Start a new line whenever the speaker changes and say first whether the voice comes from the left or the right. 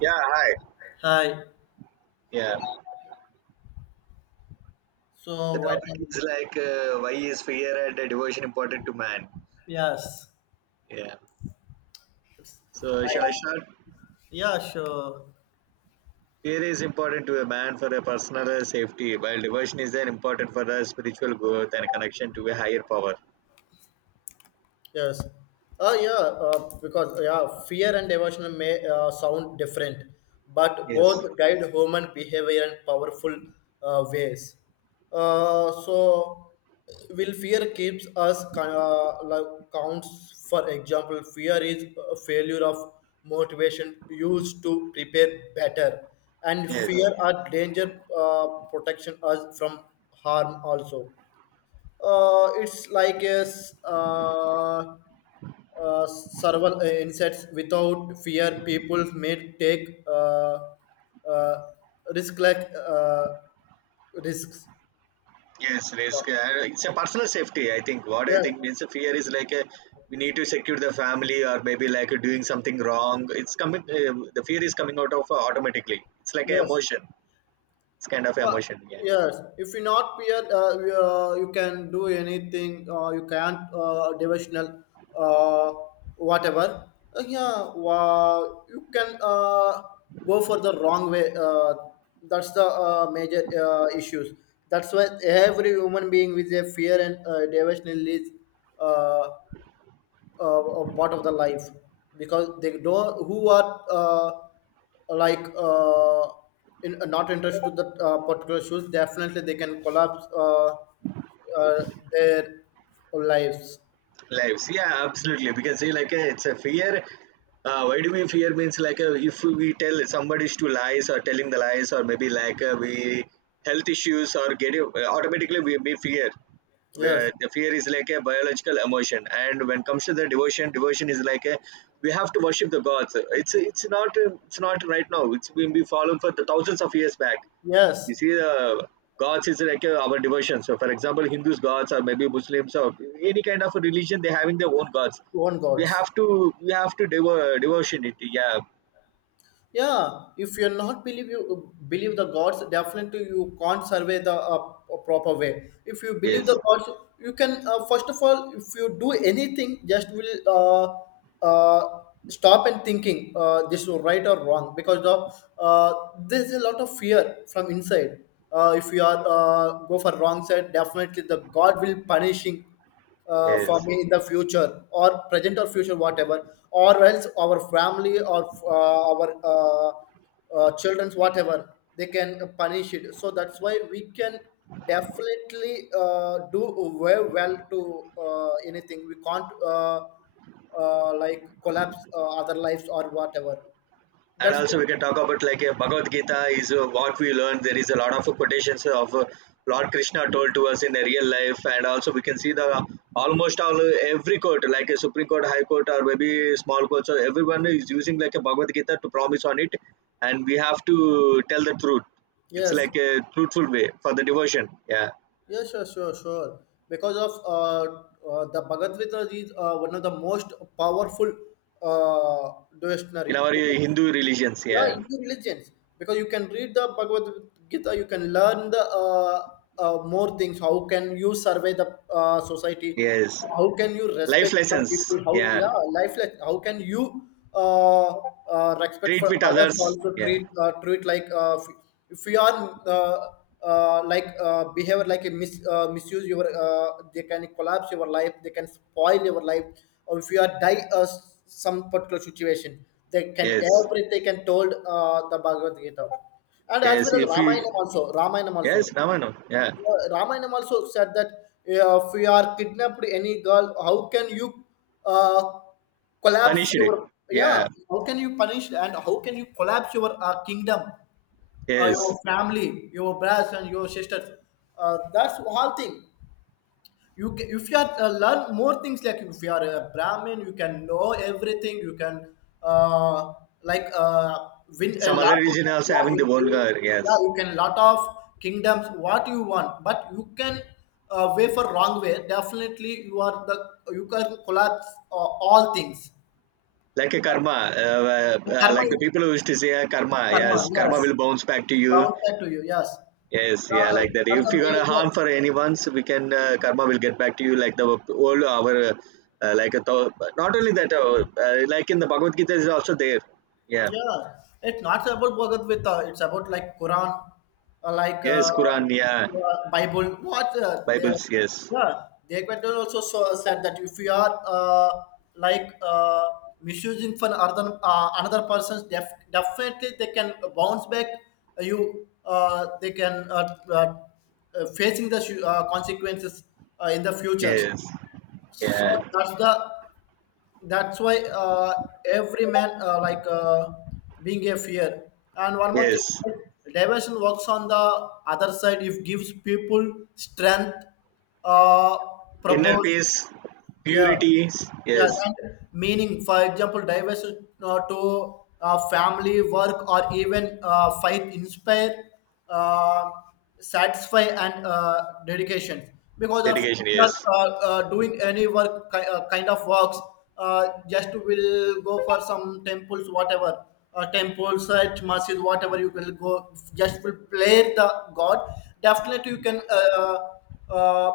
right: Yeah, hi.
left: Hi.
right: Yeah. The
left: So right
right: topic is
left: now,
right: like, why is fear and devotion important to man?
left: yes.
right: Yeah. So shall
left: I
right: I start?
left: yeah, sure.
right: Fear is important to a man for a personal, safety, while devotion is then important for the spiritual growth and connection to a higher power.
left: Yes. Yeah, because fear and devotion may sound different, but
right: Yes.
left: both guide human behavior in powerful ways. Uh, so, will fear keeps us like counts? For example, fear is a failure of motivation used to prepare better, and
right: Yes.
left: fear or danger protection us from harm also. It's like several insects without fear people may take uh, risk like uh, risks.
right: Yes, risk. It's a personal safety. I think what I
left: yeah
right: think means a fear is like a, we need to secure the family or maybe like doing something wrong. It's coming. The fear is coming out of, automatically. It's like an
left: yes
right: emotion. It's kind of
left: Uh,
right: emotion. Yeah.
left: Yes, if you not peer, you can do anything. You can't devotional, uh, whatever. Yeah, wow, you can go for the wrong way. That's the major issues. That's why every human being with a fear and devotional is uh, of part of the life because they don't who are like uh, in, not interested to the particular shoes, definitely they can collapse uh, their lives.
right: Lives, yeah, absolutely, because see like, it's a fear. Why do we fear means like, if we tell somebody to lies or telling the lies, or maybe like, we health issues or automatically we fear,
left: yes
right: where the fear is like a biological emotion. And when it comes to the devotion is like a, we have to worship the gods. It's not, it's not right now, it's been be followed for the thousands of years back.
left: yes
right: You see, the gods is like, our devotion. So for example, Hindus gods or maybe Muslims or any kind of a religion, they having their own gods.
left: One
right: We
left: gods.
right: have to we have to devo- devotion it. Yeah.
left: Yeah, if you're not believe, you believe the gods, definitely you can't survey the proper way. If you believe
right: Yes.
left: the gods, you can first of all, if you do anything, just will stop and thinking, this is right or wrong, because there's a lot of fear from inside. If you are go for wrong side, definitely the God will punishing
right: Yes.
left: for me in the future or present or future, whatever, or else our family or our children's, whatever, they can punish it. So that's why we can definitely do very well. To anything, we can't collapse other lives or whatever.
right: And
left: that's the,
right: also we can talk about like a Bhagavad Gita is, what we learn. There is a lot of quotations of, Lord Krishna told to us in the real life. And also we can see the almost all, every court like a Supreme Court, High Court, or maybe small court. So everyone is using like a Bhagavad Gita to promise on it, and we have to tell the truth. It's
left: yes
right: like a truthful way for the devotion. Yeah,
left: Yeah, sure, sure, sure. Because of the Bhagavad Gita is one of the most powerful uh,
right: in
left: devotionary.
right: our,
left: Because
right: Hindu religions.
left: yeah,
right: Yeah,
left: Hindu religions, because you can read the Bhagavad Gita, you can learn the more things. How can you survey the society?
right: yes,
left: How can you
right: life
left: respect the
right: lessons.
left: people? How,
right: Yeah,
left: yeah, life, like how can you respect
right: treat
left: for
right: with
left: others?
right: others.
left: Also
right: Yeah,
left: treat, if you are like behavior like a misuse your, they can collapse your life, they can spoil your life. Or if you are die, some particular situation, they can
right: yes.
left: every, they can told the Bhagavad Gita, and as
right: Yes,
left: well as
right: if you.
left: Ramayana also. Ramayana
right: Yes,
left: also.
right: Navano. Yeah.
left: Ramayana also said that, if you are kidnapped any girl, how can you uh, collapse
right: Punished it.
left: your, yeah?
right: Yeah.
left: How can you punish, and how can you collapse your kingdom,
right: Yes.
left: your family, your brothers and your sisters? That's one thing. You ca If you are learn more things, like if you are a brahmin, you can know everything, you can uh, like uh, win a
right: Some other
left: lot of,
right: region also
left: yeah
right: having
left: you,
right: the one
left: you-
right: girl.
left: yeah,
right: Yes.
left: you can lot of kingdoms what you want, but you can way for wrong way, definitely you are the, you can collapse all things.
right: Like a karma.
left: karma
right: Like the
left: is-
right: people who used to say, karma.
left: Karma,
right: Yes.
left: yes,
right: Karma will bounce back to you.
left: bound back to you, yes.
right: Yes. Yeah.
left: uh,
right: Like that.
left: that's
right: If
left: a
right: you're going to
left: major.
right: harm for anyone, so we can, karma will get back to you. Like the old, our, like a, not only that, like in the Bhagavad Gita is also there. Yeah.
left: Yeah, it's not about Bhagat Gita. It's about like Quran, uh, like uh,
right: Yes. Quran. Yeah.
left: Bible.
right: Bibles. Yes.
left: Yeah, they quite well also, so said that if you are like uh, misusing for other, another person's, definitely they can bounce back you. They can facing the consequences in the future.
right: Yes.
left: So
right: Yeah.
left: that's the, that's why, every man, being a fear, and one more thing,
right: Yes.
left: diversion works on the other side, if gives people strength, uh
right: Inner
left: propose,
right: peace,
left: yeah.
right: purity,
left: Yes,
right: yes.
left: and meaning, for example, diversity to family, work, or even faith inspire, uh, satisfy, and dedication. Because of
right: Dedication,
left: uh,
right: yes.
left: doing any work, kind of works, just will go for some temples, whatever, temples, church, masjid, whatever you will go, just will play the God. Definitely, you can uh,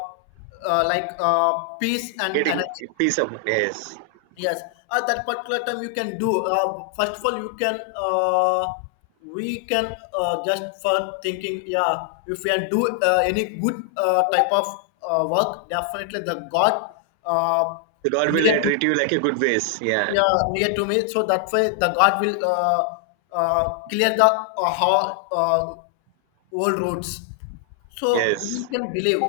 left: uh, like uh, peace and
right: Getting
left: energy.
right: peace of, yes.
left: Yes, at that particular time you can do. First of all, you can, we can just for thinking. Yeah, if we can do any good type of work, definitely the God uh,
right: The God will,
left: near to,
right: treat you like a good ways, yeah.
left: yeah, near to me. So that way the God will clear the old roads. So we
right: Yes,
left: can believe,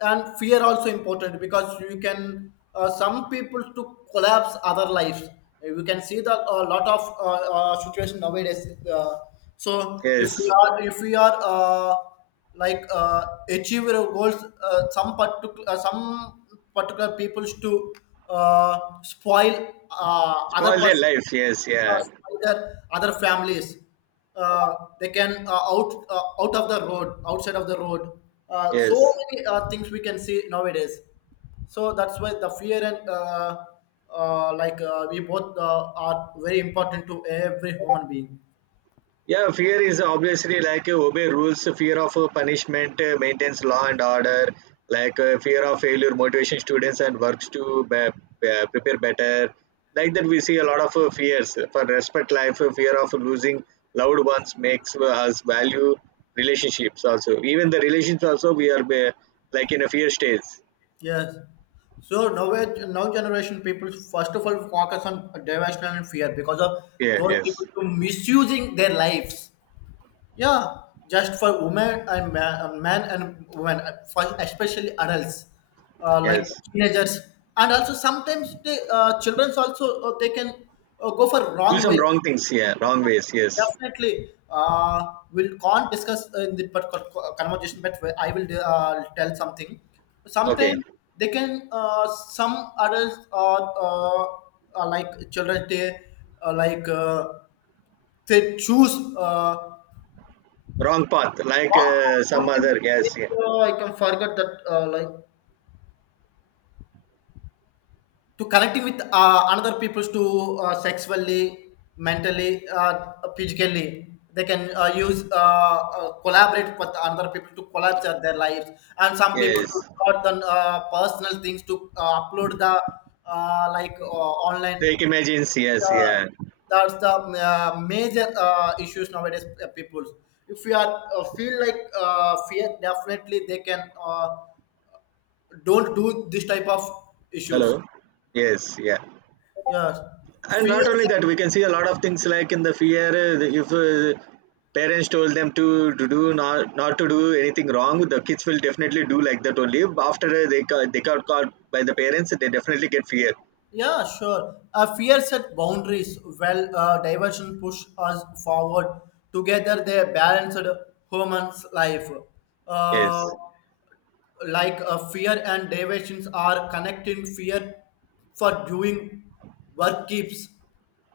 left: and fear also important, because you can some people to collapse other lives. You can see the a lot of situation nowadays, so if we
right: yes.
left: are, if we are achieve our goals, some particular, some particular peoples to spoil other
right: Spoil their
left: person
right: life, yes, yeah.
left: by their other families. They can out of the road, outside of the road. So
right: Yes.
left: many things we can see nowadays. So that's why the fear and we both are very important to every human being.
right: Yeah, fear is obviously like, obey rules, fear of, punishment, maintains law and order, like, fear of failure motivation students and works to be, prepare better. Like that, we see a lot of, fears for respect life, fear of losing loved ones makes, us value relationships also. Even the relations also, we are be, like in a fear stage.
left: Yes. So now, now generation people first of all focus on devotion and fear, because of
right: Yeah,
left: those
right: yes,
left: people to misusing their lives. Yeah, just for women and man, man and women, for especially adults, like
right: yes.
left: teenagers, and also sometimes the childrens also, they can go for
right: Do
left: wrong
right: some
left: way.
right: wrong things, yeah, wrong ways, yes.
left: Definitely, we can't discuss in the particular conversation, but I will tell something.
right: Okay,
left: Sometimes they can, some adults or children, they uh, like uh, they choose. Uh,
right: wrong path, like,
left: long
right: some
left: long time is
right: other,
left: like,
right: yes, yeah,
left: I can forget that, like to connecting with another people to sexually, mentally, physically. They can use collaborate with other people to collaborate their lives, and some people to
right: yes.
left: record their personal things to upload the online.
right: Fake images, yes,
left: Uh,
right: yeah.
left: that's the major issues nowadays. People, if you are feel like fear, definitely they can. Don't do this type of issues.
right: Hello. Yes, yeah.
left: Yeah,
right: And not
left: Fear
right: only
left: set,
right: that, we can see a lot of things like in the fear. If, parents told them to, do not to do anything wrong, the kids will definitely do like that only. After, they they got caught by the parents, they definitely get fear.
left: yeah, sure. A fear set boundaries. Well, diversion push us forward. Together, they balanced humans' life. Uh,
right: Yes,
left: like, fear and diversions are connecting fear for doing work keeps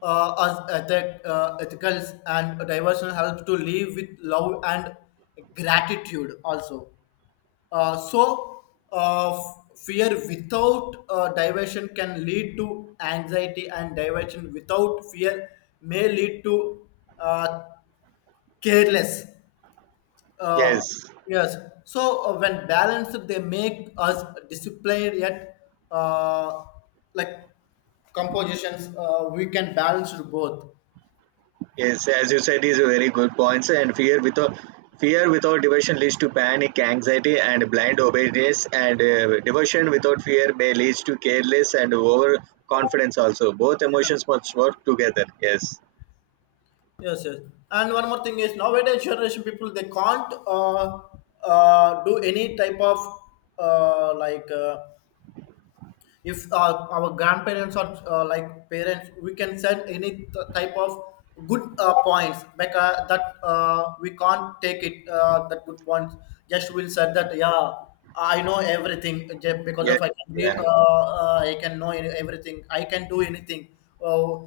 left: us ethic, ethicals, and diversion helps to live with love and gratitude also. So, uh, f- fear without diversion can lead to anxiety, and diversion without fear may lead to uh, careless. Uh,
right: yes.
left: yes. So, when balanced, they make us disciplined, yet, uh, like compositions. We can balance both.
right: Yes, as you said, these are very good points. And fear without devotion leads to panic, anxiety, and blind obedience. And, devotion without fear may lead to careless and overconfidence. Also, both emotions must work together. Yes,
left: Yes, yes. And one more thing is nowadays generation people they can't do any type of uh, like uh, if, our grandparents or parents we can send any type of good points, like, that, we can't take it, that good points, just will said that, yeah, I know everything. Because
right: yes,
left: of I can read,
right: yeah.
left: I can know any, everything, I can do anything, uh,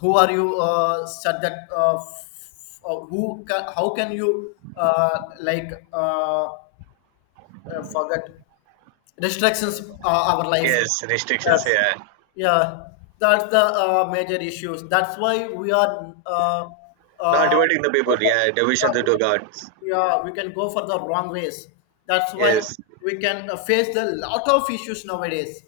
left: who are you, said that, how can you forget restrictions our life.
right: Yes. Restrictions.
left: Yes,
right: Yeah,
left: yeah. That's the major issues. That's why we are
right: not
left: uh,
right: devoting the
left: go
right: people.
left: for-
right: Yeah, devotion
left: yeah,
right: to
left: we
right: gods.
left: can, yeah, we can go for the wrong ways. That's why
right: Yes.
left: we can face a lot of issues nowadays,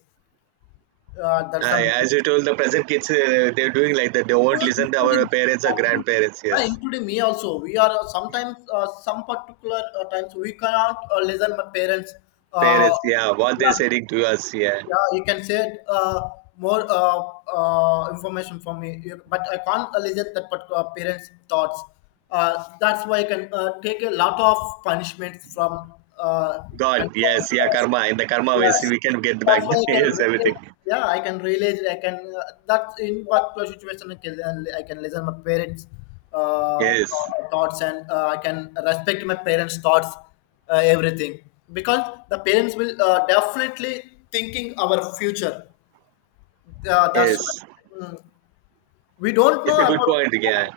left: there's some
right: Aye, as you told, the present kids, they're doing like that. They won't listen to our
left: including,
right: parents or grandparents.
left: yeah,
right: Yes,
left: including me also. We are, sometimes, some particular, times we cannot listen my parents. Uh,
right: parents. Yeah, what
left: yeah,
right: they're saying to us. Yeah.
left: Yeah, you can say uh, more information for me, but I can't elicit that particular parents' thoughts. That's why I can take a lot of punishments from, uh,
right: God,
left: and
right: yes, yeah, karma. In the karma ways,
left: yes,
right: we can get back.
left: that's why I can
right: Yes, everything.
left: relate. Yeah, I can relate. I can, that's in particular situation. I can, I can listen my parents' uh,
right: Yes,
left: thoughts, and I can respect my parents' thoughts, everything, because the parents will, definitely thinking our future. That's
right: yes.
left: why. Mm, we don't
right: It's
left: know
right: a good
left: about,
right: point. Yeah,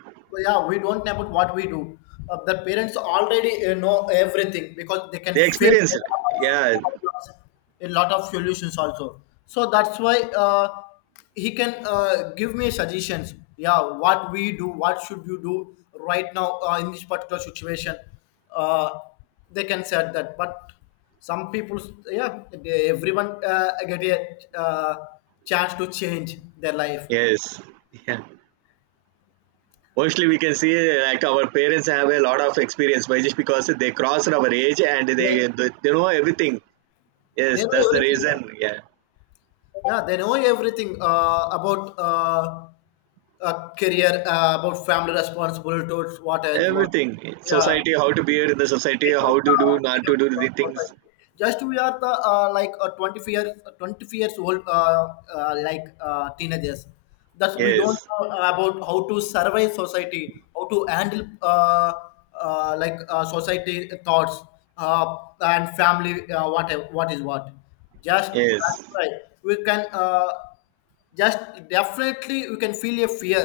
left: yeah, we don't know about what we do. Uh, the parents already, know everything, because they can
right: they
left: face
right: experience
left: a
right: it.
left: lot of
right: Yeah,
left: problems, a lot of solutions also. So that's why, he can give me suggestions, yeah, what we do, what should you do right now, in this particular situation, uh, they can say that. But some people, yeah, they, everyone, get a, chance to change their life.
right: yes, yeah. Mostly, we can see like our parents have a lot of experience, but just because they crossed our age and
left: Like,
right: they know everything.
left: they
right: Yes, that's
left: know
right: the
left: everything,
right: reason. Yeah,
left: yeah, they know everything, about career, about family responsibility towards what else what,
right: everything.
left: yeah,
right: Society, how to behave in the society, how to do, not to do the things.
left: just we are the 20 years old, teenagers, that we don't
right: Yes,
left: know about how to survive society, how to handle society thoughts, uh, and family, what is what, just
right: yes.
left: that's right, we can, just definitely we can feel a fear,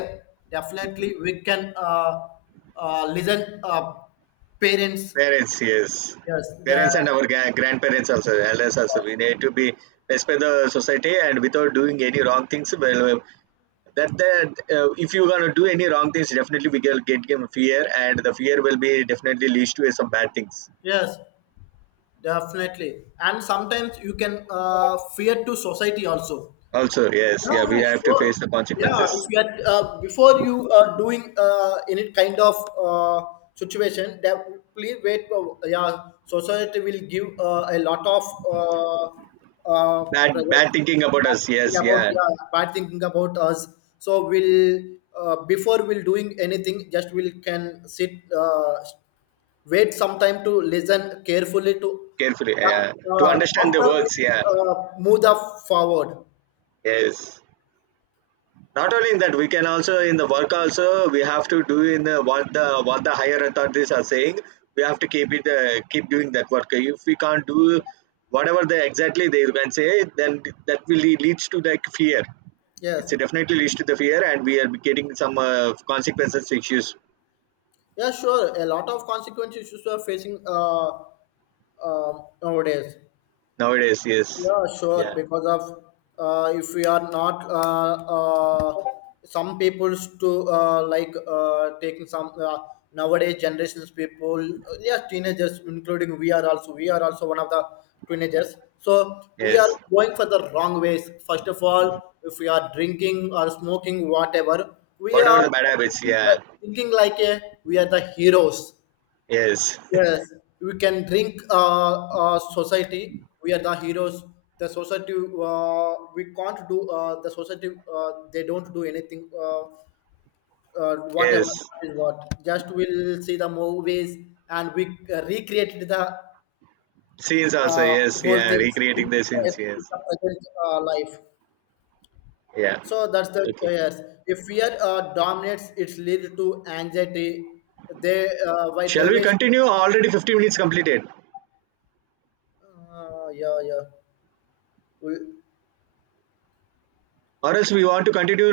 left: definitely we can listen, parents.
right: Parents, yes.
left: Yes, the,
right: Parents and our grandparents also, elders also.
left: yes,
right: We need to be respect the society and without doing any wrong things. Well, that if you gonna do any wrong things, definitely we will get given fear, and the fear will be definitely leads to some bad things.
left: yes, definitely. And sometimes you can fear to society also.
right: Also, yes, yeah,
left: Yeah,
right: we have to
left: sure.
right: face the
left: Yeah,
right: consequences.
left: if you are before you are doing any kind of uh, situation, that please wait. For, yeah, society will give a lot of uh, uh,
right: Bad
left: pressure.
right: bad thinking about us,
left: Bad thinking
right: yes,
left: about,
right: yeah,
left: yeah, bad thinking about us. So we'll, before we'll doing anything, just we'll can sit, wait some time to listen carefully to,
right: carefully,
left: yeah,
right: yeah. To understand the
left: after we
right: words, yeah,
left: uh, move the forward.
right: yes. Not only in that, we can also in the work also, we have to do in the what the what the higher authorities are saying. We have to keep it, keep doing that work. If we can't do whatever they exactly they can say, then that will leads to like fear. It's
left: Yes.
right: definitely leads to the fear, and we are getting some, consequences issues
left: Yeah, sure. A lot of consequence issues are facing uh, nowadays.
right: nowadays. Yes,
left: Yeah, sure.
right: yeah,
left: Because of if we are not uh, some people's to taking some nowadays generations people. Yeah, teenagers, including we are also, we are also one of the teenagers. So we are
right: yes,
left: going for the wrong ways. First of all, if we are drinking or smoking, whatever, we
right: whatever
left: are
right: the bad habits,
left: thinking,
right: yeah,
left: thinking like a, we are the heroes.
right: yes.
left: Yes, we can drink, society. We are the heroes. The society, we can't do. The society, they don't do anything. Whatever
right: Yes,
left: is what. Just we'll see the movies and we recreated the
right: scenes also, yes,
left: whole
right: yeah,
left: thing
right: recreating the
left: in
right: scenes, yes,
left: the present life.
right: yeah.
left: So that's the,
right: Okay.
left: yes. If fear dominates, it's lead to anxiety. They, by
right: Shall we
left: Davis.
right: continue? Already 15 minutes completed.
left: Yeah, yeah. We,
right: Or else we want to continue